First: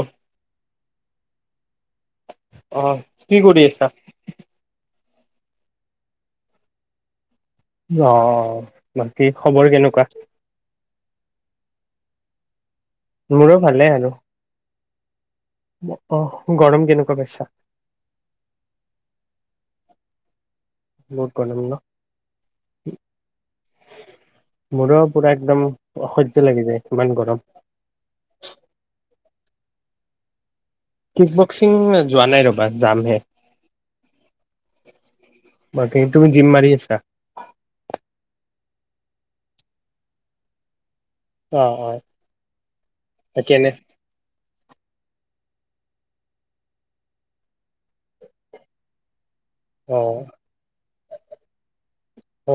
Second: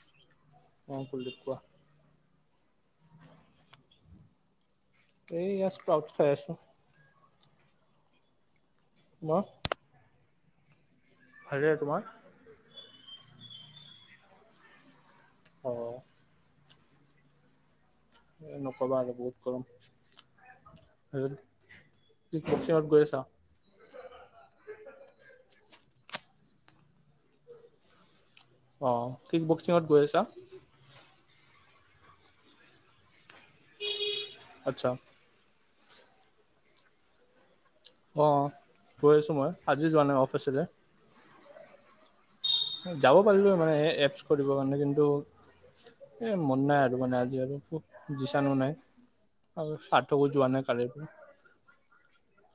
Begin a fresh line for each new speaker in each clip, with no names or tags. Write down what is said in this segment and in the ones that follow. অঁ।
অ কুললীপ কোৱা।
অঁ কি কৰি আছা?
এই ইয়াত ষ্ট্ৰক খাই আছো।
অহ, বাকী
মই
খবৰ কেনেকুৱা?
ভালেই, তোমাৰ?
মোৰো ভালেই আৰু।
অ
আহ, গৰম কেনেকুৱা পাইছা?
এ নকবা আৰু বহুত গৰম।
বহুত গৰম ন?
তুমি কচিঙত গৈ আছা।
মোৰো পূৰা একদম অসহ্য লাগি যায়, ইমান গৰম।
অ কিক বক্সিঙত গৈ আছা।
কিক বক্সিং যোৱা নাই ৰ'বা যামহে।
আচ্ছা।
বাকী তুমি জিম্ম মাৰি আছা।
অঁ গৈ আছোঁ মই, আজি যোৱা নাই অফিচলৈ।
অঁ হয়।
যাব পাৰিলো মানে হে এপছ কৰিব কাৰণে কিন্তু। এ মন নাই আৰু মানে আজি আৰু খুব যিচাণো নাই। আৰু
অ
সাৰ্থকো যোৱা নাই কালি পৰা।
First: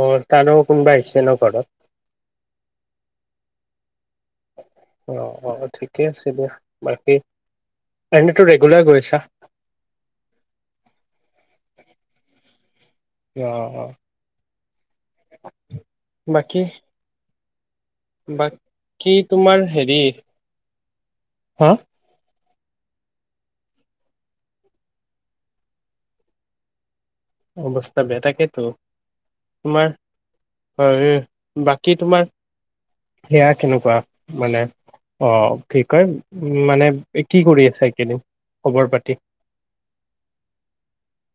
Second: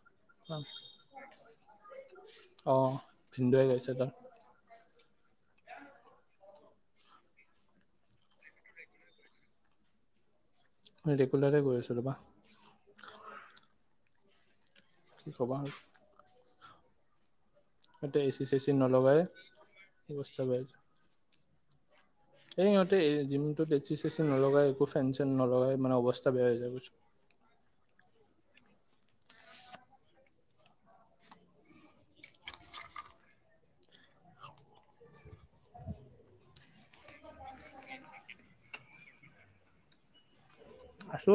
অ' তাৰো কোনোবা আহিছে ন ঘৰত।
অ ভিন্দুৱে আহিছে তাৰ।
অ' অ' ঠিকে আছে দিয়া বাকী এনেতো ৰেগুলাৰ গৈ আছা।
মই ৰেগুলাৰে গৈ আছোঁ ৰ'বা।
অঁ অঁ।
কি কবা আৰু।
বাকী।
ইয়াতে এচি চেচি
বাকী
নলগাই
তোমাৰ হেৰি
অৱস্থা বেয়া
হা,
এই সিহঁতে এই জিম টোত এ চি চেচি নলগাই, একো ফেন চেন নলগাই মানে অৱস্থা বেয়া হৈ যায় গৈ।
অৱস্থা বেয়া তাকেতো। তোমাৰ, হেৰি বাকী তোমাৰ, [unintelligible] কেনেকুৱা মানে, অঁ কি কয়, মানে কি কৰি আছা? এইকেইদিন খবৰ পাতি
আছো,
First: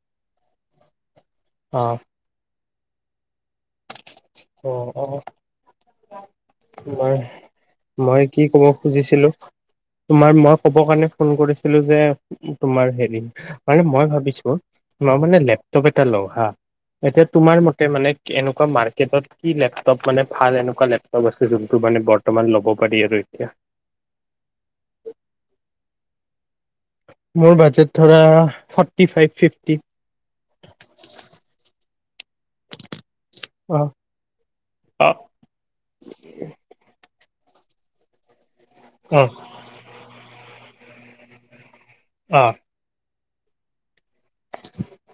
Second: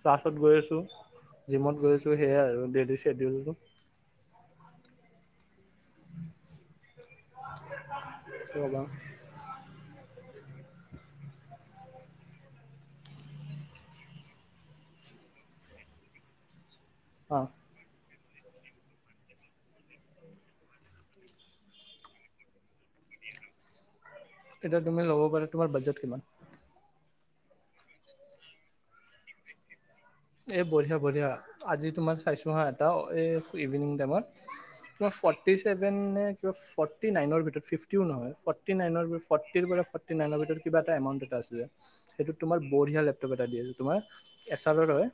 ক্লাছত গৈ আছো, জিমত
অ
গৈ আছো। সেয়া আৰু ডেইলি চেডিউলটো।
অ'অ' নাই। মই, কি কব
ৰ'বা
খুজিছিলো। তোমাৰ মই ক'ব কাৰণে ফোন কৰিছিলো যে তোমাৰ হেৰি। মানে মই ভাবিছো মই মানে লেপটপ এটা লওঁ হা। এতিয়া
অ
তোমাৰ মতে মানে এনেকুৱা মাৰ্কেটত। কি লেপটপ মানে ভাল, এনেকুৱা লেপটপ আছে যোনটো মানে বৰ্তমান ল'ব পাৰি আৰু এতিয়া।
এতিয়া তুমি ল'ব পাৰা তোমাৰ বাজেট কিমান।
মোৰ বাজেট ধৰা ফৰ্টি ফাইভ ফিফটি।
এ বঢ়িয়া বঢ়িয়া আজি তোমাক চাইছো হা এটা এ
অ
ইভিনিং টাইমত
অ
তোমা ফৰ্টি চেভেন নে কিবা ফটি। ফৰ্টি নাইনৰ ভিতৰত ফিফটিও নহয়। ফৰ্টি নাইনৰ
অ
ফৰ্টিৰ পৰা ফৰ্টিনাইনৰ ভিতৰত কিবা এটা এমাউণ আছিলে। সেইটো
অ
তোমাৰ বঢ়িয়া লেপটপ এটা দি আছে তোমাৰ এছাৰৰ হয়।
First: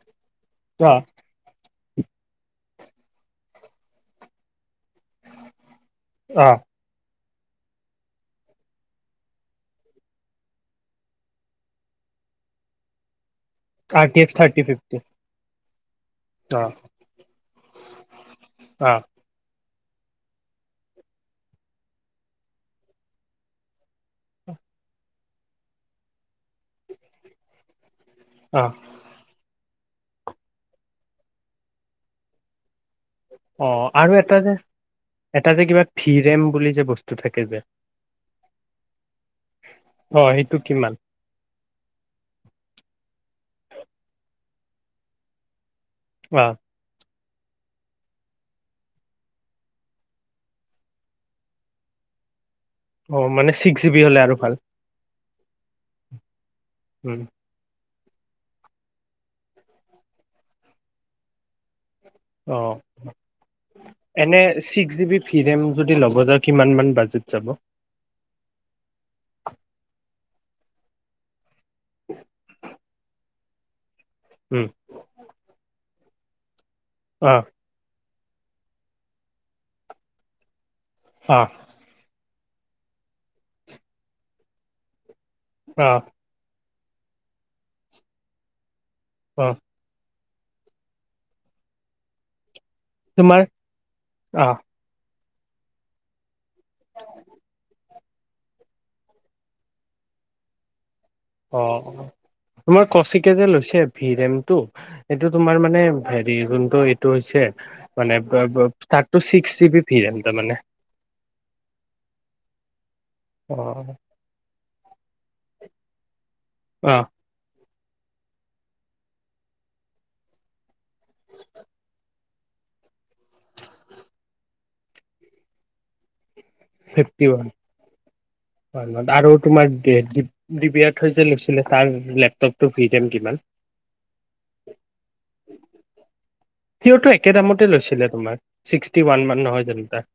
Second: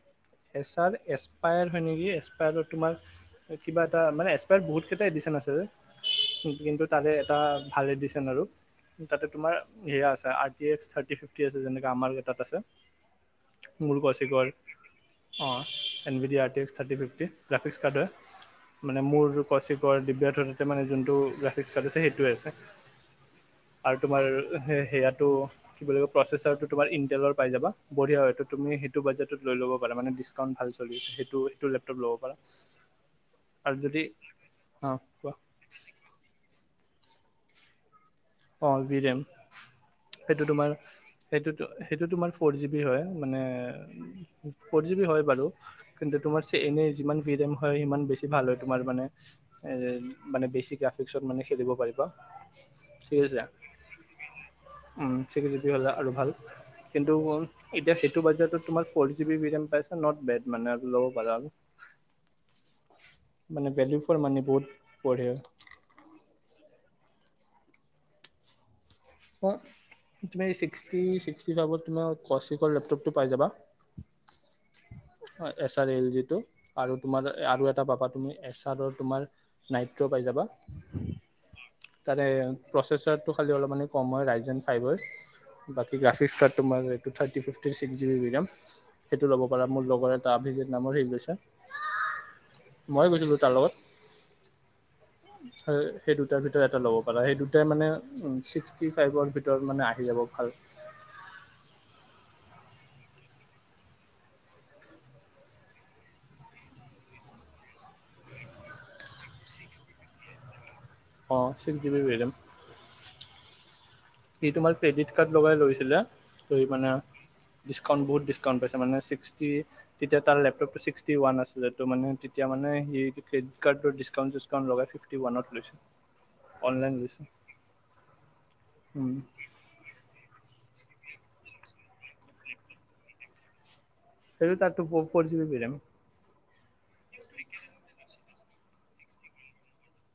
এচাৰ এসপায়াৰ হয় নেকি এসপায়াৰত তোমাৰ কিবা এটা মানে ত বহুত কেইটা এডিশন আছে
অ
কিন্তু তাৰে এটা ভাল এডিশচন আৰু। তাতে তোমাৰ সেয়া আছে আৰ টি্স থাৰ্টি ফিফটি আছে যেনেকৈ আমাৰ তাত আছে। মোৰ
আৰটিএফ
কৌশিকৰ
থাৰটি ফিফটি।
অঁ এন বি ডি আৰ
অ
T X thirty fifty graphics card হয়
অ
মানে মোৰ কচিপট। দিব্যাৰ্থ তাতে মানে যোনটো গ্ৰাফিক্ছ কাটিছে সেইতোৱে আছে। আৰু তোমাৰ সেই সেয়াতো কি বুলি কয় প্ৰচেচাৰ তো তোমাৰ ইনটেলৰ পাই যাবা। বঢ়িয়া হয় এইতো
অ
তুমি বাজেটত লৈ লব। প মানে ডিছকাউণ্ট ভাল চলি আছে সেইটো এইটো লেপটপ ল'ব পাৰা।
অঁ আৰু এটা যে
অঁ কোৱা
এটা যে কিবা ফি ৰেম বুলি যে বস্তু থাকে যে।
অ' বি ডেম
অ
সেইটো তোমাৰ।
কিমান
সেইটোতো সেইটো তোমাৰ ফ'ৰ জি বি হয় মানে ফৰ জি বি হয় বাৰু। কিন্তু তোমাৰ
অ
চ এনে যিমান বিম হয় সিমান বেছি ভাল হয়। তোমাৰ মানে এ মানে বেছি গ্ৰাফিক্সত মানে খেলিব পাৰিব।
অ
ঠিক আছে
মানে ছিক্স জি বি হলে আৰু ভাল
ছিক্স জি বি হ'লে আৰু ভাল কিন্তু।
উম
এতিয়া সেইটো বত তোমাৰ ফ জ বি পাইা নট বেড মানে ল'বা পাৰা।
অ
মানে ভেলিউ ফৰ মানি
এনে
বহুত
ছিক্স জি বি
বঢ়িয়া
ভি ৰেম যদি লগ য। কিমান মান বাজিত যাব।
অ তুমিক্্স ফাইভত তুমাৰ কচিকৰ লেপটপটো পাই যাবা।
উম
এছ এল জি টো আৰু তোমাৰ
অ
আৰু এটা পাবা তুমি এছ। তাত তোমাৰ নাইট্য পাই যাবা।
অ
তাৰে প্ৰচেচাৰটো খালি অলপ কম হয়। ৰাইজেন ফাইভৰ,
অ
বাকী গ্ৰাফিক্স কাৰ্ড তোমাৰটো thirty fifty six G B RAM সেইটো
অ
ল'ব পাৰা। মোৰ লগৰ এ ত অভিজিত নামৰ শেৰি গৈছে। মই গৈছিলোঁ
তোমাৰ
তাৰ লগত।
অ
উ সেই দুটাৰ ভিতৰত এটা ল'ব পাৰাঁ সেই দুটাই মানে ছিক্সটি ফাইভৰ ভিতৰত মানে আহি যাব ভাল।
অ তোমাৰ কচিক যে লৈছে ভিৰেমটো। এইটো তোমাৰ মানে হেৰি যোনটো এইটো হৈছে। মানে ফাৰ্ ছিক্স জি বি তাৰ মানে।
অঁ ছিক্স জি বি ভেৰিয়েনট।
অ
সি তোমাৰ ক্ৰেডিট কাৰ্ড লগাই লৈছিলে ত মানে।
অ
ডিছকাউণ্ট বহুত ডিছকাউণ্ট পাইছে মানে চিষ্টি তেতিয়া তাৰ লেপটপটো চীষ্টি ৱান আছিলে ত' এতিয়া মানে ফ্লিপকাৰ্টত ডিছকাউণ্ট - চিছকাউণ্ট লগাই মানে ৱত ল [unintelligible]
উ'।
অনলাইন দিছো।
হয় আৰু তোমাৰ ডিবিয়াৰ থৈ যে লৈছিলে তাৰ লেপটপটো ফিজন কিমান?
সেইটো তাত ফৰ জিবি ৰেম।
সিয়াৰটো একে দামতে লৈছিলে তোমাৰ ছিক্সটি ওৱান মান নহয় জানো তাৰ?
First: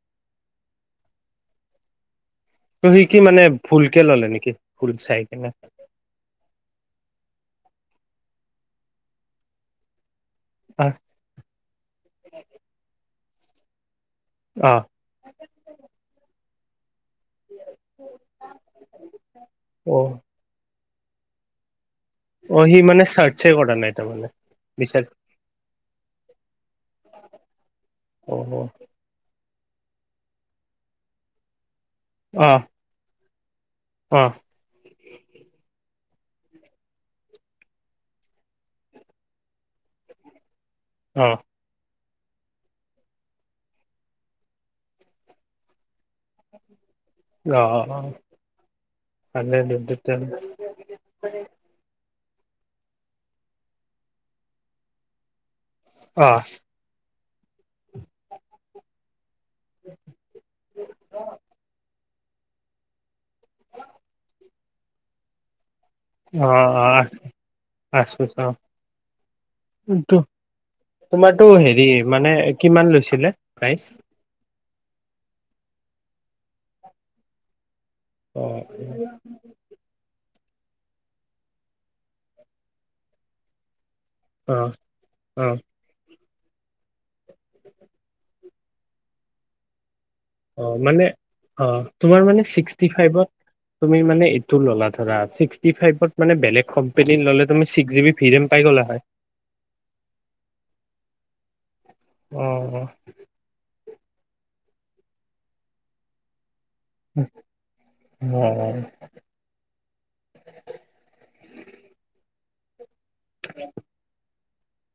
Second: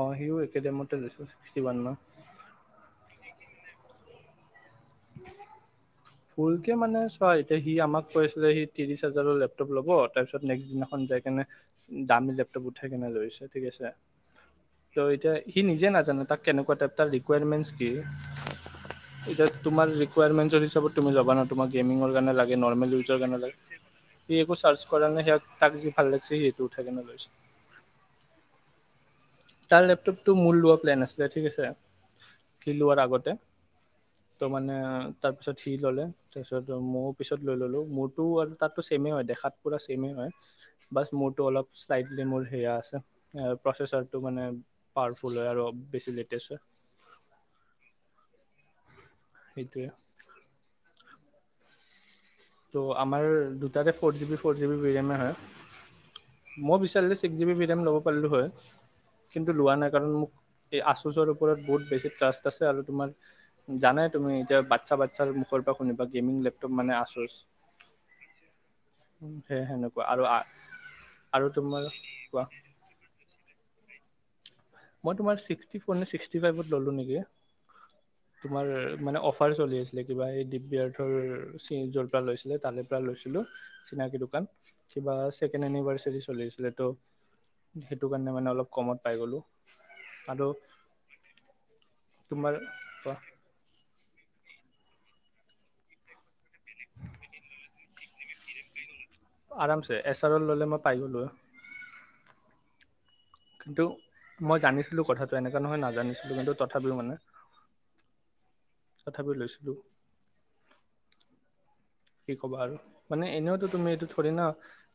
অ' সিও একেডেমতে লৈছো ছিকচটি ৱান মান।
ত' সি কি মানে ভুলকে ল'লে নেকি ভুল চাই কেনে?
ফুল কে মানে চোৱা এতিয়া সি আমাক কৈ আছিলে সি ত্ৰিছ হাজাৰৰ লেপটপ ল'ব তাৰপিছত ত' নেক্সট
আহ
দিনাখন যাই কেনে দামী লেপটপ উঠাই কেনে ধৰিছে ঠিক আছে।
অ'।
ত' এতিয়া সি নিজে নাজানো তাক কেনেকুৱা টপটা [unintelligible] লি ৰিকাৰমেণ্টছ কি এতিয়া তোমাৰ
অ
ৰিকুৱায়াৰমেণ্টছৰ হিচাপত তুমি যাবা না। তোমাৰ গেমিঙৰ কাৰণে
অ
লাগে
সি
নৰ্মেল
মানে
ইউজৰ কাৰণে
চাৰ্চে কৰা
লাগে।
নাই তাৰমানে
সি একো চাৰ্চছ
বিচাৰ
নে তাক যি ভাল লাগিছে সেইটো উঠাই কেনে লৈছে।
অ'।
তাৰ লেপটপটো মোৰ লোৱা প্লেন আছিলে ঠিক আছে।
অ'।
লোৱাৰ আগতে
অ'।
তো মানে তাৰপিছত সি ল'লে তাৰপিছত ময়ো পিছত লৈ ল'লোঁ, মোৰতো আৰু তাততো চেমেই হয় দেখাত পুৰা ছেমেই হয় বাছ
অ
মোৰটো অলপ চাইডলি মোৰ সেয়া আছে প্ৰচেছৰ টো মানে পাৱাৰফুল হয় আৰু বেছি লেটেষ্ট হয়
অ' ভালে
সেইটোৱে
দুতেনে [unintelligible]
ত' আমাৰ দুটাতে four GB B four GB ভেৰিয়ামে হয়
অ'।
মই বিচিলে ছিক্ জ বিম ল'ব। [unintelligible] আছে আৰু তোমাৰ জানে তুমি এতিয়া বাচ্ছা বাচ্ছাৰ মুখৰ পৰা শুনিবা গেমিং লেপটপ মানে আছে।
আছোছ
সেই সেনেকুৱা আৰু
[unintelligible]
আৰু
তোমাৰটো
তোমাৰ
হেৰি মানে
কোৱা
কি কিমান লৈছিলে প্ৰাইজ?
মই তোমাৰ ছিক্সটি ফ'ৰ নে ছিক্সটি ফাইভত ল'লো নেকি
অ
তোমাৰ মানে অফাৰ চলি আছে। কিবা এই দিব্যাৰথৰি যৰ পৰা লৈছিলে তালিৰ পৰা লৈছিলো চিনাকি
অ
কিবা
অ
ছেকেণ্ড এনিভাৰ্চাৰী চলি আছিলে তো সেইটো কাৰণে মানে অলপ কমত পাই গ'লোঁ। আৰু
অ' মানে অ' তোমাৰ মানে ছিক্সটি ফাইভত? তুমি মানে এইটো ল'লা ধৰা ছিক্স টি ফাইভ ত মানে বেলেগ কোম্পানীৰ ল'লে ছিক্স জি বি ভিৰেম পাই গ'লে হয়
আৰামছে এছ আৰ অল ল'লে মই পাই গ'লো হৈ
উম।
কিন্তু মই জানিছিলো কথাটো এনেকুৱা নহয় নাজানিছিলো কিন্তু তথাপিও মানে
উম।
তথাপি লৈছিলোঁ। কি ক'বা আৰু মানে এনেওতো তুমি এইটো থৰি না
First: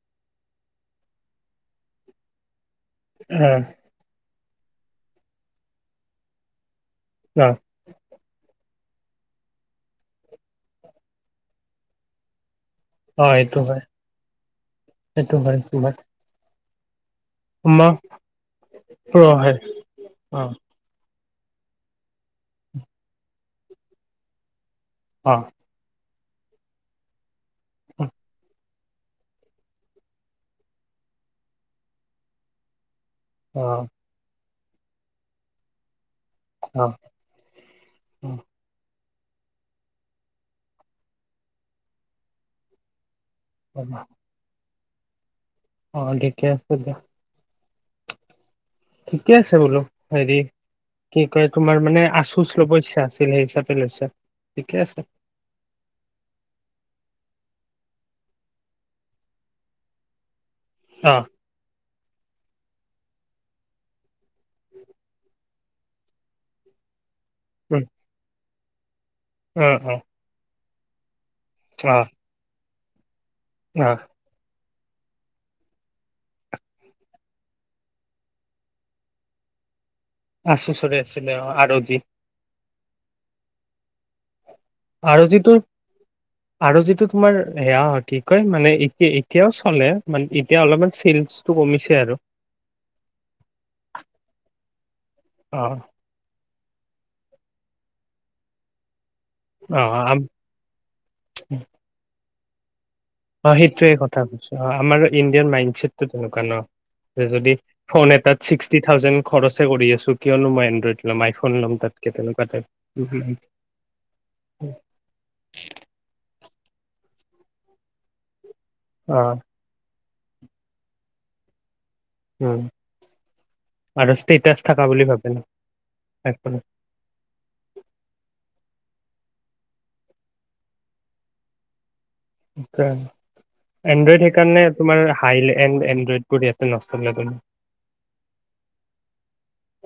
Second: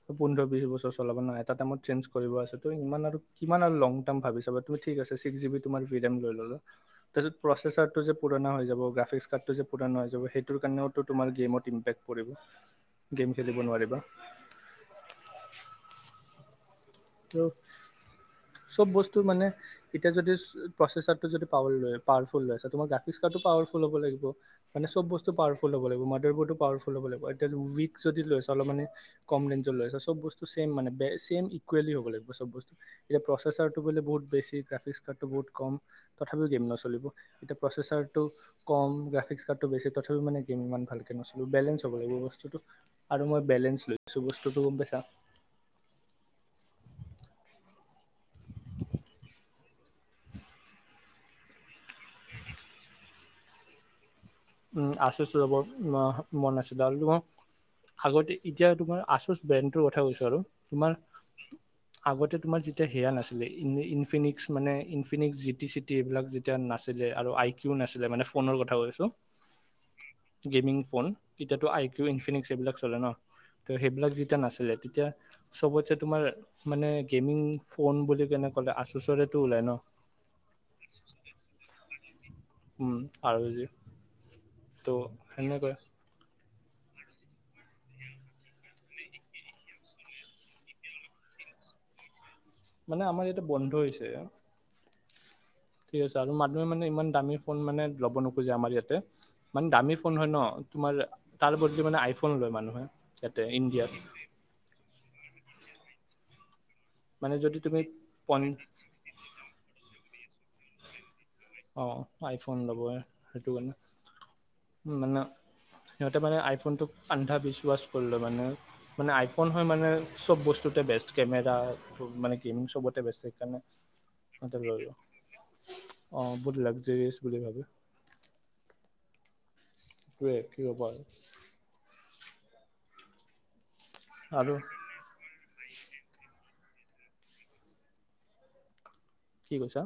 ত পোন্ধৰ বিশ বছৰ চলাব ন এটা টাইমত চেঞ্জ কৰিব আছে, তো ইমান আৰু কিমান আৰু লং তাম ভাবিছা বাৰু ঠিক আছে, ছিক্স যিবি তোমাৰ ভিদেম লৈ ললা, তাৰ পিছত
অ
প্ৰছেচাৰটো যে পুৰণা হৈ যাব, গ্ৰাফিক্স কাৰ্ডটো যে পুৰণা হৈ যাব, সেইটোৰ কাৰণেও যে তোমাৰ গে'মত ইম্পেক্ট পৰিব।
অ
গেম খেলিব
সেইটো হয়,
নোৱাৰিবা
সেইটো হয় সেই টো হয়।
ত' চব বস্তু
প্ৰ
মানে
হয়
এতিয়া যদি
অ
প্ৰচেচাৰটো যদি পাৱা ফুল পাৱাৰফুল হৈ আছে, তোমাৰ গ্ৰাফিক্স টো পাৱাৰফুল হ'ব লাগিব মানেব
অ
বস্তুাৱাৰফুল ফুল হ'ব লাগিব, মডাৰ বৰ্ড ও পাৱাৰফুল হ'ব লাগিব। এতিয়া উইক যদি লৈছে অলপ মানে কম ৰেঞ্জত লৈ আছে চব বস্তু চছেম মানে চছেম ইকুৱেলি হ'ব লাগিব চব বস্তু। এতিয়া
অ
প্ৰচেছাৰটো বোলে বহুত বেছি, গ্ৰাফিক্স কাৰ্ডটো বহুত কম তথাপিও গেম
অ অ
নচলিব। এতিয়া প্ৰচেচাৰটো কম গ্ৰাফিক্স কাৰ্ডটো বেছি তথাপিও মানে গেম ইমান ভালকে নছলিব বেলেঞ্চ হ'ব লাগিব বস্তুটো। আৰু মই বেলেঞ্চ লৈ আছো বস্তুটো গম পাইছা।
অ ঠিকে আছে দিয়া। ঠিকে আছে বোলো হেৰি কি কয় তোমাৰ মানে আচুচ ল'ব ইচ্ছা আছিল সেই হিচাপে লৈছো?
উম আচুচ লবৰ মন আছিল আৰু আগতে এতিয়া তোমাৰ আচুচ ব্ৰেণ্ডৰ কথা কৈছো আৰু তোমাৰ
অ
আগতে তোমাৰ যেতিয়া সেয়া নাছিলে, ইনফিনিকছ মানে Infinix G, T, C, T এইবিলাক যেতিয়া নাছিল আৰু আই, কিউ নাছিলে মানে ফোনৰ কথা কৈছো।
অঁ অঁ।
গেমিং ফোন, এতিয়াতো আই, কিউ, ইনফিনিক্স এইবিলাক চলে ন। ত'
অ
সেইবিলাক যেতিয়া নাছিলে তেতিয়া চবতছে তোমাৰ মানে গেমিং ফোন বুলি কেনে ক'লে আচুচৰে টো ওলাই ন।
আচুচৰে আছিলে অঁ আৰতি
আৰু যি
আৰু যিটো আৰু যিটো তোমাৰ সেয়া কি কয় মানে এতিয়া ও চলে মানে এতিয়া অলপমান চলচটো কমিছে আৰু।
মানে আমাৰ ইয়াতে বন্ধ হৈছে।
অহ'
ঠিক আছে, আৰু মানুহে মানে ইমান দামী ফোন মানে ল'ব নোখোজে আমাৰ ইয়াতে। মানে
অ
দামী ফোন
আম
হয় ন? তোমাৰ তাৰ বদলি মানে আইফোন লয় মানুহে। ইয়াতে
অ',
ইণ্ডিয়াত।
সেইটোৱে কথা কৈছো অ' আমাৰ ইণ্ডিয়াৰ মাইণ্ডছেটটো তেনেকুৱা ন।
মানে
যদি
তুমি
ফোন
পন
এটাত ছিক্সটি থাউজেড খৰচে কৰি আছো কিয়নো মই এনড্ৰইড ল'ম আইফোন ল'ম
অ
তাতকে তেনেকুৱা
আইফোন ল'ব
টাইপ।
সেইটো কাৰণে মানে সিহঁতে মানে আইফোনটোক আন্ধা বিশাস কৰিল মানে। মানে
অ
আইফোন হয় মানে! চব বস্তুতে বেষ্ট কেমেৰা মানে
উম
গেমিং চবতে বেষ্ট, সেই কাৰণে
আৰু ষ্টেটাচ
[unintelligible]
[unintelligible]
অ',
আইফোনত।
বহুত লাগজেৰিয়াছ বুলি ভাবে। [unintelligible]
এণ্ড্ৰইড
আৰু
সেইকাৰণে তোমাৰ হাইলেবেল এণ্ড্ৰইড বোৰ ইয়াতে নচলে
কি কৈছা?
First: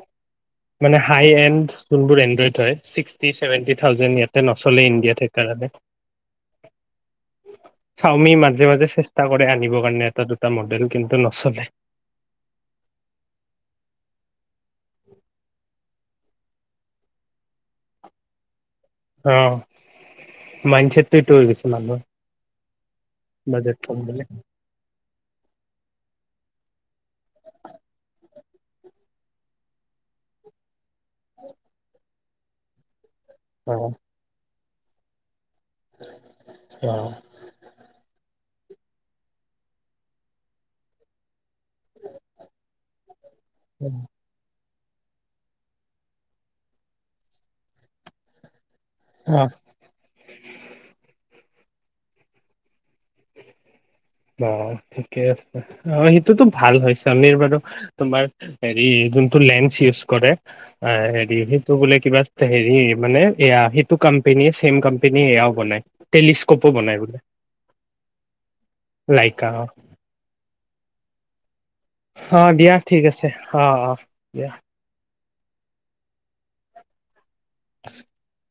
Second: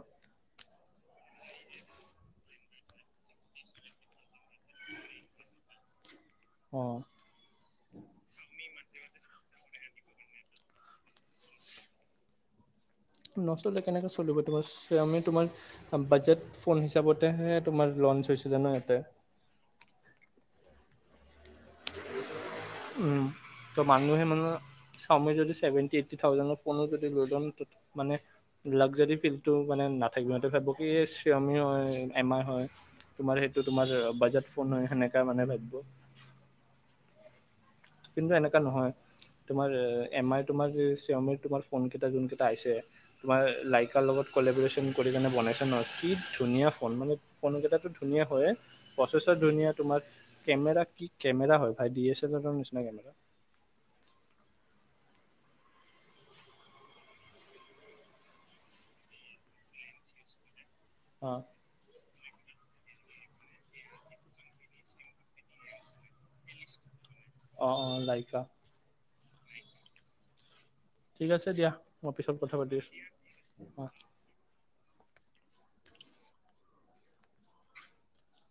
মানে হাই এণ্ড যোনবোৰ এনড্ৰইড হয় ছিক্সটি চছেভেনটি থাউজেণ্ড ইয়াত তে নচলে ইণ্ডিয়াত সেইকাৰণে।
অ'!
চাওমি মাজে মাজে চেষ্টা কৰে আনিবৰ কাৰণে এটা দুটা মডেল! কিন্তু নচলে।
নচলে কেনেকৈ চলিব তোমাৰ চাওমি তোমাৰ বাজেট ফোন হিচাপতহে তোমাৰ লঞ্চ হৈছে জানো ইয়াতে।
অ', মাইন্ড চেট সেইটো হৈ গৈছে মানুহৰ।
উম,
বাজেট
ত'
কম
মানুহে
বুলি
মানুহৰ চাওমি যদি চেভেন্টি এইট্টি থাউজেন্ডৰ ফোনও যদি [unintelligible] মানে লাগজাৰী ফিল্ডটো মানে নাথাকিব। ইহঁতে ভাবিব কি ছাওমি হয় এম আই হয়। তোমাৰ সেইটো
অ
তোমাৰ বাজেট ফোন হয় সেনেকা মানে ভাবিব।
অ'।
কিন্তু এনেকা নহয় তোমাৰ এ এম আই তোমাৰ যে চাওমিৰ তোমাৰ ফোন কেইটা যোন কেইটা আইছে, তোমাৰ লাইকা লগত কালবে ৰচন কৰি কেনে বনাইছে নহয় কি ধুনীয়া ফোন, মানে ফোন কেইটাটো ধুনীয়া হয়ে। প্ৰচেছৰ
অ
ধুনীয়া তোমাৰ কেমেৰা কি কেমেৰা হয় ভাই ডি এছ এলাৰৰ নিচিনা কেমেৰা।
অ', ঠিকে আছে। অ' সেইটোতো ভাল হৈ হয় চাওমি বাৰু তোমাৰ হেৰি যোনটো লেন্স ইউজ কৰে। অ', হেৰি সেইটো বোলে কিবা হেৰি মানে এয়া সেইটো কোম্পনীৰ। চেম কোম্পানীৰে এয়াও বনাই, টেলিস্কোপো বনাই বোলে।
অ', অ', লাইকা।
লাইকা অ'।
ঠিক আছে দিয়া। মই পিছত
অ',
কথা পাতি
দিয়া ঠিক
আছোঁ
আছে, অ' অ' দিয়া। [inaudible]